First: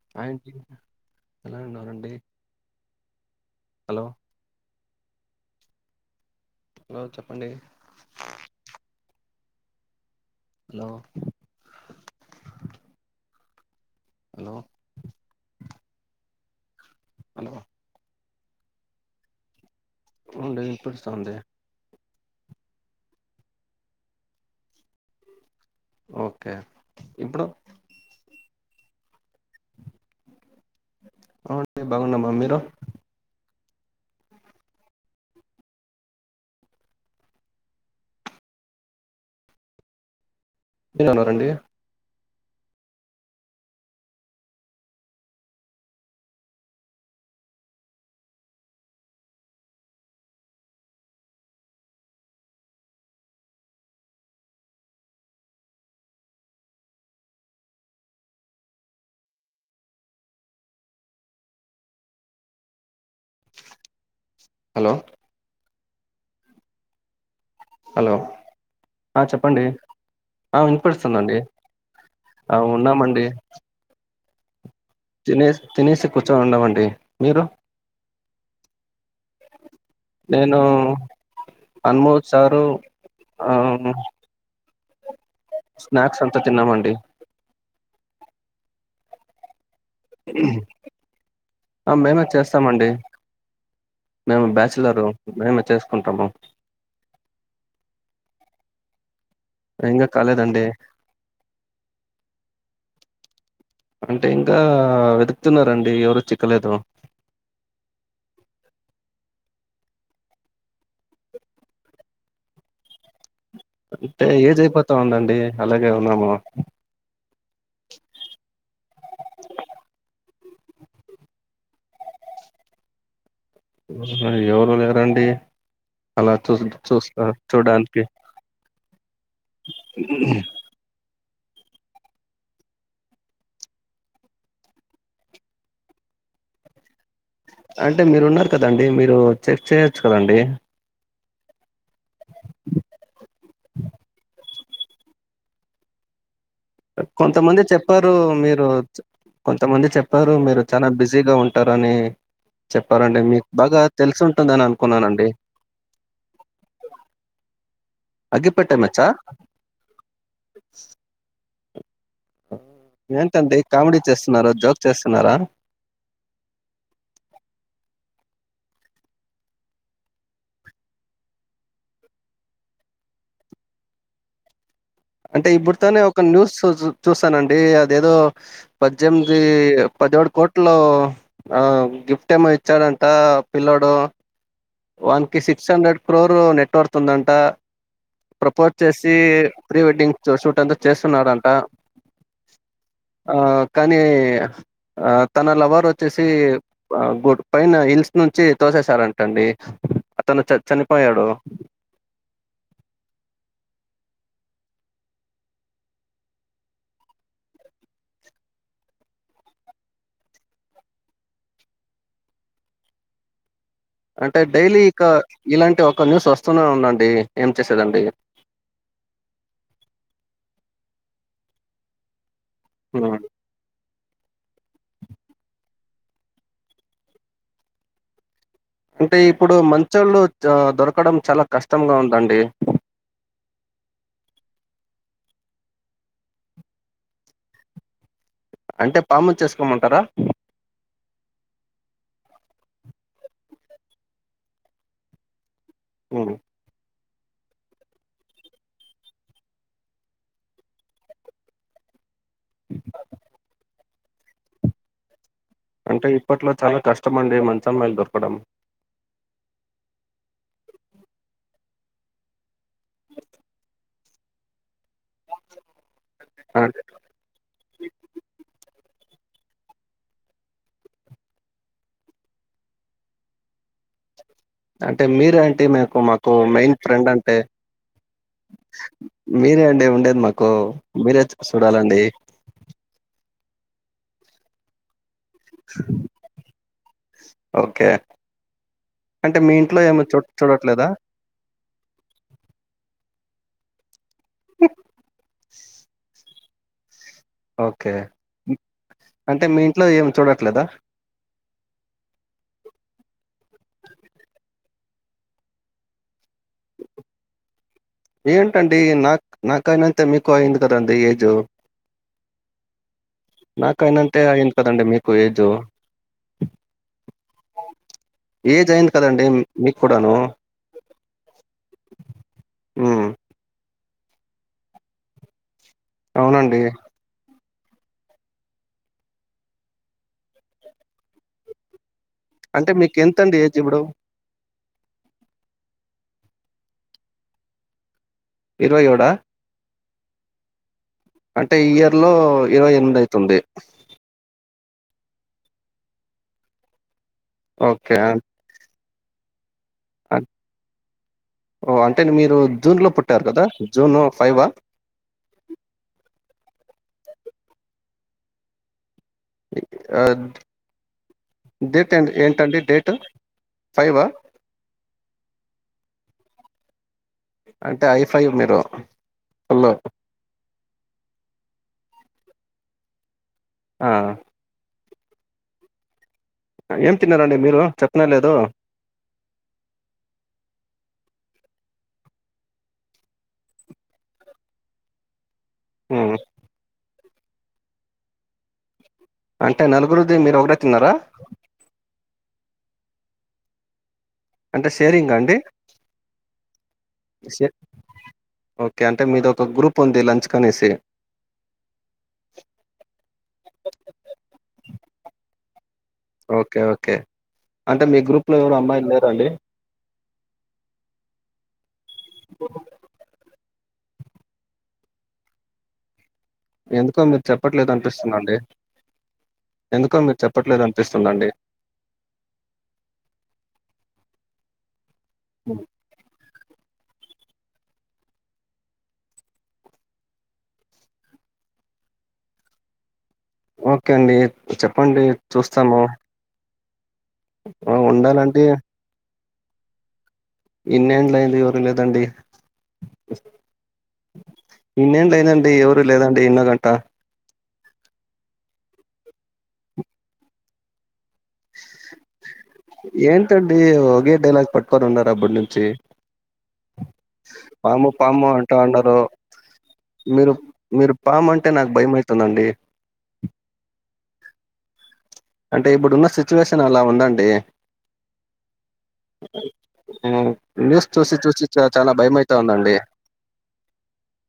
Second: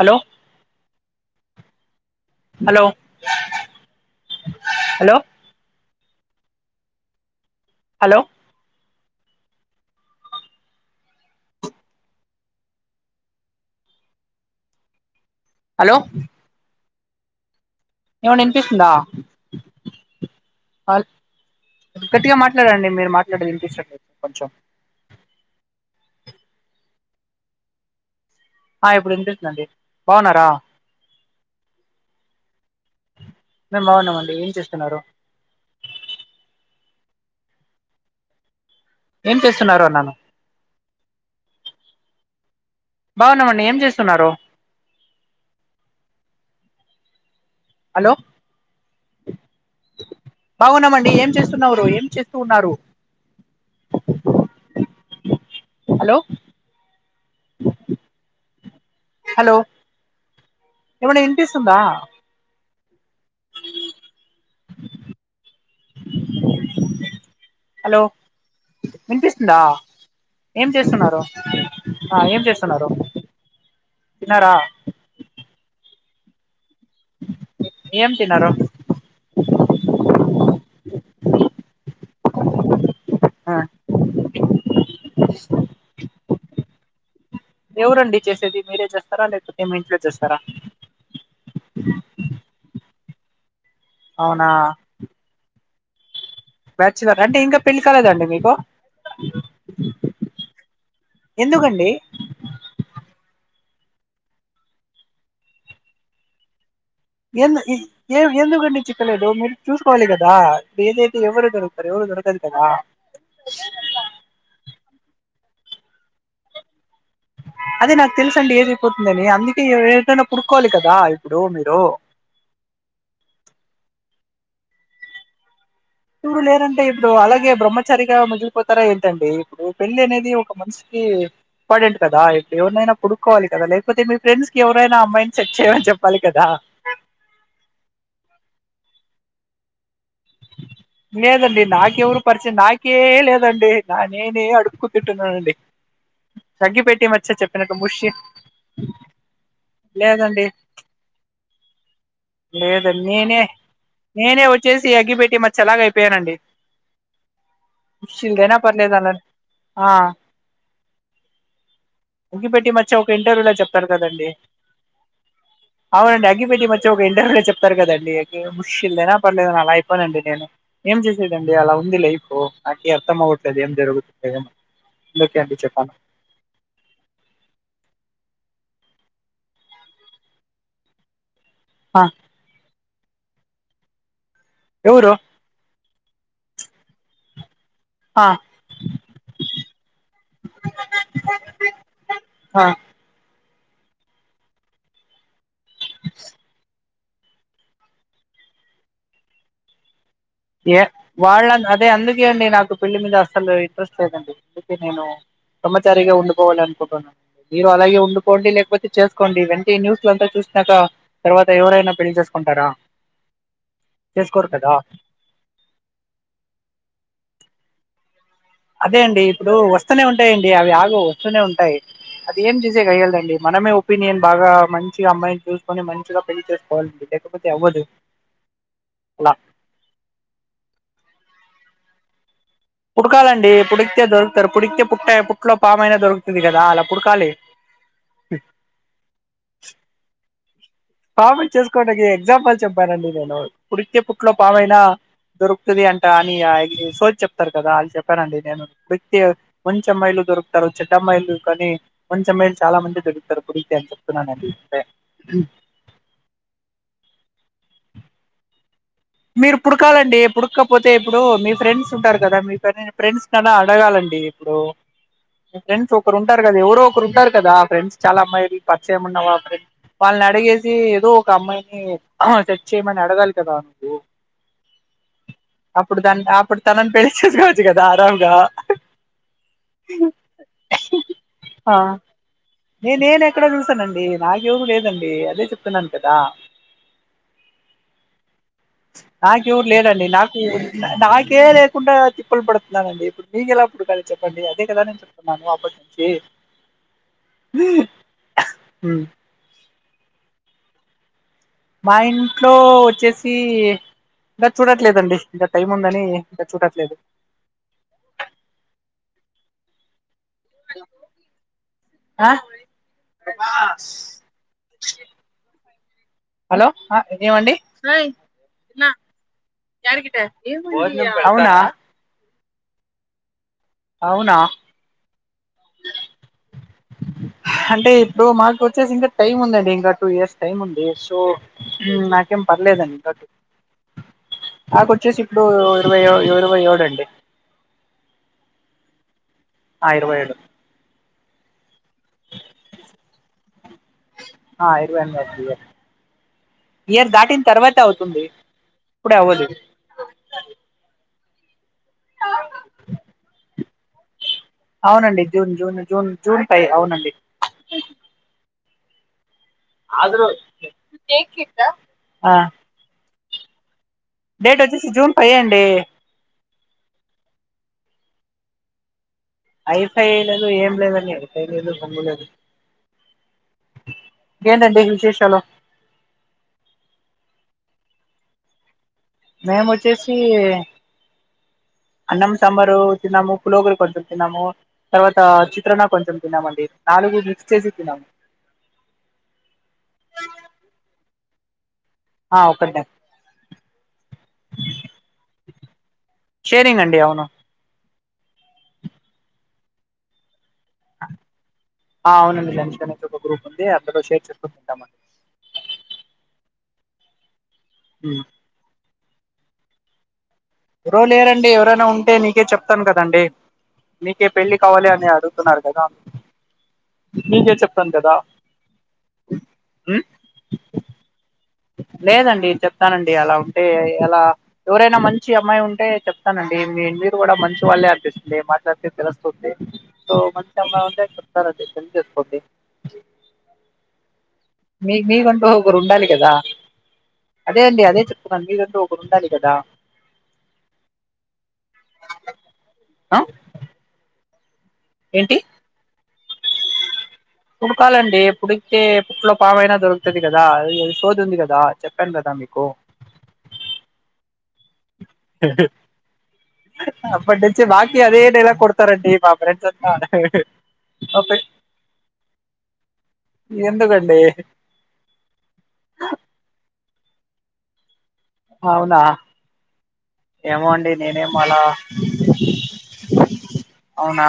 Hello aunty ఎలా ఉన్నారండి hello hello hello hello చెప్పండి hello hello hello hello hello ఏమండీ వినిపిస్తుందా అవుఅండి వినిపిస్తుంది గట్టిగా మాట్లాడండి మీరు మాట్లాడేది వినిపించట్లేదు కొంచెం ఓకే ఇప్పుడు ఆ ఇప్పుడు వినిపిస్తుందండి బాగున్నారా అవునండి బాగున్నామ్మా మీరు మేము బాగున్నామండి ఏం చేస్తున్నారు ఏం చేస్తున్నారు అన్నాను ఏనన్నారండి బావున్నామండి ఏం చేస్తున్నారు హలో బాగున్నామండి ఏం చేస్తున్నవురు ఏం చేస్తూ ఉన్నారు అ హలో హలో ఏమండి వినిపిస్తుందా అ హలో హలో ఆ వినిపిస్తుందా చెప్పండి ఆ ఏం చేస్తున్నారు వినిపిస్తుందండి ఆ ఏం చేస్తున్నారు తిన్నారా తినేసి తినేసి కూచోనిఉన్నమం ఏం తిన్నారు నేను అనుము చారు ఆ స్నాక్స్ అంతా తిన్నామండి ఎవరండి చేసేది మీరే చేస్తారా లేకపో తే మీ ఇంట్లో చేేస్తారా ఆ మేమే చేస్తామండి మేము బ్యాచులరు మేమే చేసుకుంటాము బ్యాచులరా అంటే ఇంకా పెళ్ళి కాలేదాండి మీకు ఇంకా కాలేదండి ఎందుకండి అంటే ఇంకా వెతుకుతున్నారంండి ఎవరు చిక్కలేదు ఎందు ఏ ఎందుకండి చిక్కలేదు మీరు చూసుకోవాలి కదా లేట్ అయితే ఎవరు దొరుకుతారు దొరకరు కదా అంటే ఏజ్ అయిపోతా ఉందండి అలాగే ఉన్నాము అదే నాకు తెలుసండి ఏజ్ అయిపోతుందని అందుకే ఏదైనా పుడుకోవాలి కదా ఇప్పుడు మీరు [inaudible] ఎవరు లేరండి అలా ఇప్పుడు చూ లేరంటే ఇప్పుడు చూస్తా అలాగే చూడడానికి బ్రహ్మచారిగా మిగిలిపోతారా ఏంటండి ఇప్పుడు పెళ్లి అనేది ఒక మనిషి కీ ఇంపార్టెంట్ కదా ఇప్పుడు ఎవరినైనా పుడుకోవాలి కదా లేకపోతే మీ ఫ్రెండ్స్‌కి ఎవరైనా అమ్మాయిని సెట్ చేయమని చెప్పాలి కదా ఆ చెట్ చేయొచ్చు కదండి లేదండి నాకెవరు పరిచయం నాకే లేదండి నేనే అడు క్కుతింటున్నానండి కొంతమంది చెప్పారు మీరు కొంతమంది చెప్పారు లేదండి మీరు చానా బిజీగా ఉంటారని లేదు చెప్పారండి నేనే మీక్ బాగా తెలిసి నేనే ఉంటుందని అనుకు వచ్చేసి అగ్గిపెట్టి మచ్చలాగ అయిపోయానండి శిలయినా అగ్గిపెట్టె పర్ద్లే మచ్చా అల ఆ [unintelligible] పెట్టి మచ్చ ఒక ఇంటర్వ్యూలో ఏంటండి చెప్తారు కామెడీ కదండి చేస్తున్నారా జోక్ చేస్తున్నారా అవునండి అగ్గిపెట్టి మచ్చి ఒక ఇంటర్వ్యూలో చెప్తారు కదండి ముషల్దనా పర్లేదన అలా అయిపోనండి నేను ఏం చేసేదండి అలా ఉంది లేైఫో నాకె అర్థమ పోటది ఏం జరుగు అంటే ఇప్పుడితోనే ఒక న్యూసుజు చూస్తానండి అదేదో పజ్జేమ్ది పదిహేడు కోట్లు ఆ గిఫ్ట్ ఏమో ఇచ్చాడంట పిల్లోడు ఎవరు వన్కి సిక్స్ హండ్రెడ్ క్రోరు నెట్వర్త్ ఉందంట ఆ ప్రపోజ్ చేసి ప్రీ వెడ్డింగ్ షూట్ అంతా చేస్తున్నారంట ఆ ఆ కానీ ఆ తన లవర్ వచ్చేసి గుడ్ పైన హిల్స్ నుంచి తోసేసారంటండి ఏ వాళ్ళ అదే అందుకే అండి నాకు పెళ్లి మీద అసలు ఇంట్రెస్ట్ లేదండి అందుకే నేను బ్రహ్మచారిగా ఉండుకోవాలనుకుంటున్నాను మీరు అలాగే ఉండుపోండి లేకపోతే చేసుకోండి వెంటి న్యూస్లు అంతా చూస్ సాక తర్వాత ఎవరైనా పెళ్లి చేసుకుంటాడా [inaudible] అంటే డైలీ ఇక ఇలాంటి ఒక న్యూస్ వస్తూనే ఉందండి ఏం చేసేదండి అదే అండి ఇప్పుడు వస్తూనే ఉంటాయండి అవి ఆగవ్ వస్తూనే ఉంటాయి అది ఏం చేసే హ్మ్ కయ్యాలదండి మనమే ఒపీనియన్ బాగా మంచిగా అమ్మాయిని చూసుకొని మంచిగా పెళ్లి చేసుకోవాలి లేకపోతే అవ్వదు అంటే అలా ఇప్పుడు మంచోళ్ళు దొరకడం చాలా కష్టంగా ఉందండి పుడకాలండి పుడికితే దొరుకుతారు పుడికితే పుట్ట పుట్లో పామయినా దొరుకుతది కదా అలా పుడకాలి [inaudible] అంటే పాము చేసుకోమంటారా పాము చేసుకోవడానికి ఎగ్జాంపుల్ చెప్పానండి నేను పుడికితే పుట్లో పామైనా దొరుకు క్తది అంటా హ్మ్. అని చెప్తారు కదా వాళ్ళు చెప్పానండి నేను ప్రతి మంచి అమ్మాయిలు దొరుకుతారు చెడ్డ అమ్మాయిలు కానీ మంచమ్మాయిలు చాలా మంది దొరుగుతారు పుడిగితే అని చెప్తున్నాన అంటే ఇప్పట్లో చాలా కష్టం అండి మంచమ్మాయిలు దొరకడం మీరు పుడకాలండి పుడకపోతే ఇప్పుడు మీ ఫ్రెండ్స్ ఉంటారు కదా మీ ఫ్రెండ్స్ నన్నా అడగాలం డి ఇప్పుడు మీ ఫ్రెండ్స్ ఒకరు ఉంటారు కదా అ ఎవరో ఒకరు ఉంటారు కదా ఫ్రెండ్స్ చాలా అమ్మాయి పరిచయంమున్న వాళ్ళనీ వాళ్ళని అడిగేసి ఏదో ఒక అమ్మాయిని సెట్ చేయమని అడగాలి కదా నువ్వు అంటే మీర ఏంటి అప్పుడు మీకు దాని మాకు అప్పుడు మెయిన్ తనని ఫ్రెండ్ పెళ్లి అంటే చేసుకోవచ్చు కదా ఆరాంగా మీరే అండి ఉండేది మాకు మీరే సుడాలండి ఎ నేనేక్కడ చూస్తానండి నాకెవరు లేదండి అదే చెప్తున్నాను కదా కే నాకెవరు లేరండి చూడట్లేదా? నాకే లేకుండా తిప్పులు పడుతున్నానండి మీకెలా [unintelligible] చెప్పండి అదే కదా నేను చెప్తున్నాను అప్పటి నుంచి ఓకే ఉమ్. అంటే మీ ఇంట్లో ఏం చూడట్లేదా మా ఇంట్లో వచ్చేసి ఇంకా చూడట్లేదండి ఇంకా టైం ఉందని ఇంకా చూడట్లేదు ఏంటండి నాక్ నాకనా త మీకుయింద కదండీ ఏజో ఆ నాకు అయినంతే అయింది కదండి మీకు ఏజ్ హలో ఆ ఏమండి ఏజ్ అయింది కదండి మీకు మీకూడాను అవునా ఆ అవునా అవునండి అంటే ఇప్పుడు మాకు వచ్చేసి ఇంకా టైం ఉందండి ఇంకా టూ ఇయర్స్ టైం ఉంది సో నాకేం అంటే మీకు పర్లేదండి కట్టు ఎంతండి ఏజ్ ఇప్పుడు? నాక వచ్చేసి ఇప్పుడు ఇరవై ఇరవై ఓడు అండి ఇరవై ఓడా ఆ ఇరవైఏడు అంటే ఇయర్ లో ఇరవై ఎనిమిది అయితుంది ఆ ఇరవై ఎని ఇయర్ ఇయర్ దాటిన తర్వాత ఓకే. అవుతుంది ఇప్పుడే అవ్వదు ఓ అంటే మీరు జూన్ లో పుట్టారు కదా జూను ఫైవ్ అవునండి జూన్ జూన్ జూన్ జూన్ పై అవునండి ఆ డేట్ ఏ ఏంటండి డేట్ ఫైవ్ డేట్ వచ్చేసి జూన్ పై అండి అంటే ఐఫైవ్ మీరు ఫుల్లు. ఐఫై లేదు ఏం లేదండి అఐఫై లేదు పమ్ంగ లేదు ఆ! కేంటండి విశేషాలు ఏం తిన్నారండి మీరు చెప్పిన లేదు మేము వచ్చేసి అన్నం సాబారు టీన్నాము పులుగురుకొ తురు తన్నాము తర్వాత చిత్రణ హ్మ్. కొంచెం తిన్నామండి నాలుగు మిక్స్ చేసి తిన్నాము అంటే నలుగురుది మీరు ఒకటే తిన్నారా ఆ ఒకడా అంటే షేరింగ్ అండి షేరింగ్ అండి అవును శే ఓకే అంటే మీద ఒక గ్రూప్ ఉంది లంచ్ కనేసి. ఆ అవునండి జనీ ఒక గ్రూప్ ఉంది అంత షేర్ చేసుకుంటూ తింటామ ఓకే ఓకే అంటే మీ గ్రూప్లో ఎవరు అమ్మాయిలు లేరండి ఎవరలేరండి ఎవరైనా ఉంటే నీకే చెప్తాను కదండి మీకే పెళ్ళి కావాలి అని అడుగుతున్నారు కదా ఎందుకో మీరు మీకే చెప్పట్లేదు చెప్తాను కదా అనిపిస్తుందండి ఎందుకో ఉమ్ మీరు చెప్పట్లేదు అనిపిస్తుందండి లేదండి చెప్తానండి అలా ఉంటే ఎలా ఎవరైనా మంచి అమ్మాయి ఉంటే చెప్తానండి మీరు కూడా మంచి వాళ్ళే అనిపిస్తుంది మాట్లాడితే తెలస్తుంది సో మంచి అమ్మా ఉంటే చెప్తారు సుకోండి ఓకే అండి మీ చెప్పండి మీకంటూ ఒకరు చూస్తాము. ఉండాలి కదా అదే ఆ అండి అదే ఉండాలంటే చెప్పున్నాను మీదంటూ ఒకరు ఉండాలి కదా ఇన్నంలైందిజూరలే దండి ఆ ఇన్నేళ్లు ఏంటి అయిందండి ఎవరు లేదండి ఇన్నో గంట పుడకాలండి పుడికితే పుట్లో పాము అయినా దొరుకుతుంది కదా అ ఏంటండీ ఓగే డైలాగ్ పట్ ఒక్కరు ఉండరు అప్పటి నుంచి అప్పటి నుంచి పాము మాకి అదే పాము అంట డైలాగ్ ఉన్నారు కొడతారండి మా ఫ్రెండ్స్ అంతా మీరు మీరు పాము అంటే నాకు భయం అయితాండండి ఎందుకండీ అంటే ఇప్పుడు ఉన్న సిచ్యువేషన్ అలా ఉందండి అవునా హ్మ్. ఏమో న్యూస్ అండి చూసి నేనేం చూసి చ అలా చాలా భయమైతా ఉందండి. అవునా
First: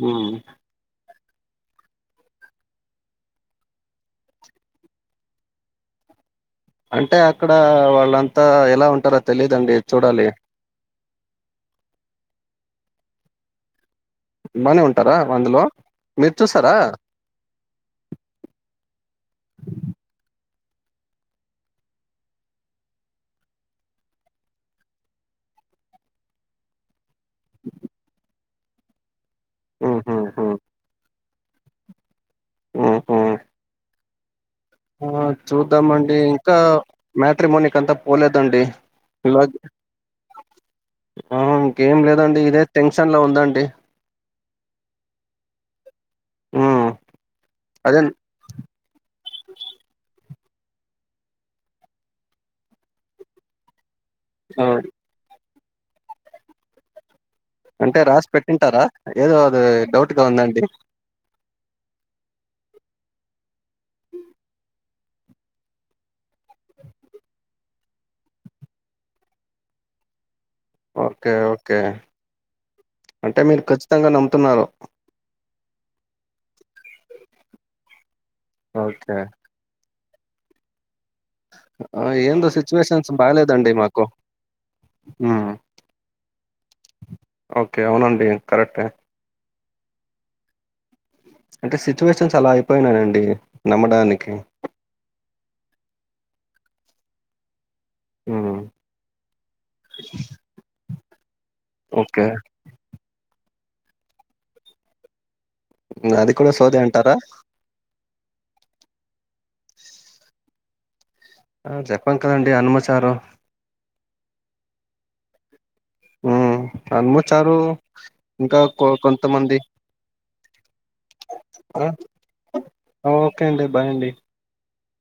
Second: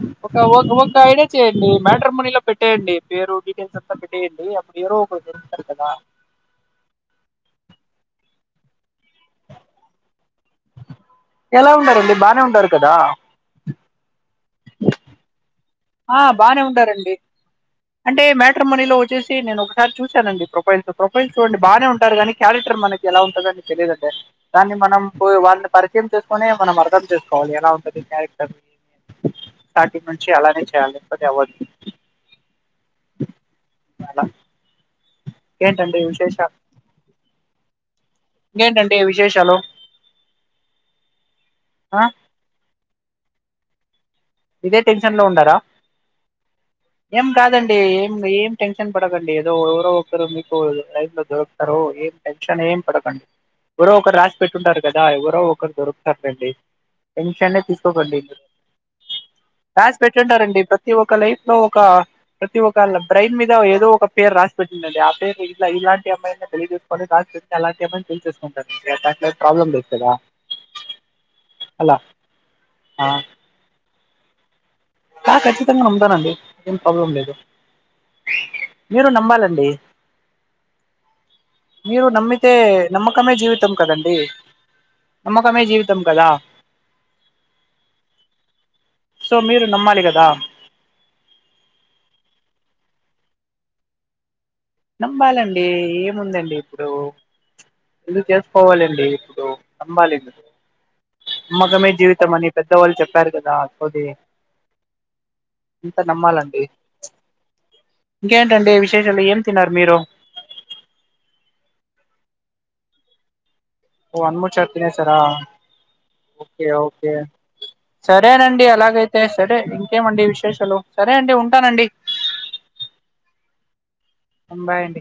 హ్మ్. ఒక ఒక ఒక ఐడి ఇచ్చేయండి మ్యాటర్మనీలో పెట్టేయండి పేరు డీటెయిల్స్ అంతా పెట్టేయండి అప్పుడు ఎవరో ఒకరు దొరుకుతారు కదా అంటే అక్కడ వాళ్ళంతా ఎలా ఉంటారో తెలిదండి చూడాలి ఎలా ఉంటారండి బానే ఉంటారు కదా బానే ఉంటారా అందులో ఆ మీరు బానే చూసారా? ఉంటారండి అంటే మ్యాట్రిమోనీ వచ్చేసి నేను ఒకసారి చూశానండి ప్రొైల్స్ ప్రొఫైల్స్ చూడండి బానే ఉంటారు కానీ క్యారెక్టర్ మనకి ఎలా ఉంటుంద అని తెలిదంటే దాన్ని మనం వాళ్ళ పరిచయం చేసుకునీ మనం అర్థం చేసుకోవాలి ఎలా ఉంటంది క్యారెక్టర్ సాటి మంచి హుహుహు. అలానే చేయాలి కొన్ని అవాయిడ్ హుహు. మేడమ్ ఆ చూద్దామండి ఇంకా మ్యాట్రిమోనీ కి అంట పోలేదండి ఇంకేంటండి ఇలా విశేషాలు ఇంకేం ఆ లేదండి ఇదే టెన్షన్లో ఉందాండి ఇదే టెన్షన్ లో ఉండరా మ్మ్ ఏం కాదండి అదే ఏం ఏం టెన్షన్ పడకండి ఏదో ఎవరో ఒకరు మీ లైఫ్ లో దొరుకుతారు ఏం టెన్షన్ ఏం పడకండి ఎవరో ఒకరు రాసి ఆ! పెట్టుంటారు కదా ఎవరో ఒకరు దొరుకుతారు లేండి టెన్షన్ ఏ అంటే తీసుకోకండి రాసి పెట్టింటారా ఏదో అది రాసి డౌట్ గా పెట్ంటుటారండి ఉందండి ప్రతి ఒక్క లైఫ్ లో ఒక ప్రతి ఒక బ్రెయిన్ మీద ఏదో ఒక పేరు రాసి పెట్టిందండి ఆ పేరు ఇలా ఇలాంటి అమ్మాయి చూసుకొనీ రాసి అలాంటి అమ్మాయిని పెళ్లి చేసుకుంటారు దాంట్లో ప్రాబ్లమ్ లేదు కాదా ఓకే ఓకే ఆ అంటే మీరు ఖచ్చితంగా నమ్ముతున్నారు ఆ ఖచ్చితంగా నమ్ముతానండి ఏం ప్రాబ్లం లేదు మీరు ఓకే నమ్మాలండి ఆ! మీరు ఏందో నమ్మితే సిచ్యువేషన్స్ నమ్మకమే జీవితం బాలేదండి మాకు కదండి మ్మ్ నమ్మకమే జీవితం కదా ఓకే అవునండి కరెక్టే సో మీరు నమ్మాలి కదా అంటే సిచ్యువేషన్స్ అలా అయిపోయినాయండి నమ్మడానికి నమ్మాలండి ఏముందండి ఇప్పుడు పెళ్లి మ్మ్ చేసుకోవాలండి ఇప్పుడు నమ్మాలి నమ్మకమే ఓకే జీవితం అని పెద్దవాళ్ళు చెప్పారు కదా అది అంత అది కూడా నమ్మాలండి సోదే అంటారా ఇంకేంటంటే విశేషాలు ఏం తిన్నారు మీరు ఆ చెప్పాను కదండడి అన్నము చారు ఓ అన్నము చారు సరా మ్మ్ ఓకే ఓకే అనుమచారు ఇంకా సరేనండి కొ అలాగైతే సరే కొంతమంది ఇంకేమండి విశేషాలు సరే అండి ఆ ఉంటానండి ఓకే అండి బాయ్ అండి బాయ్ అండి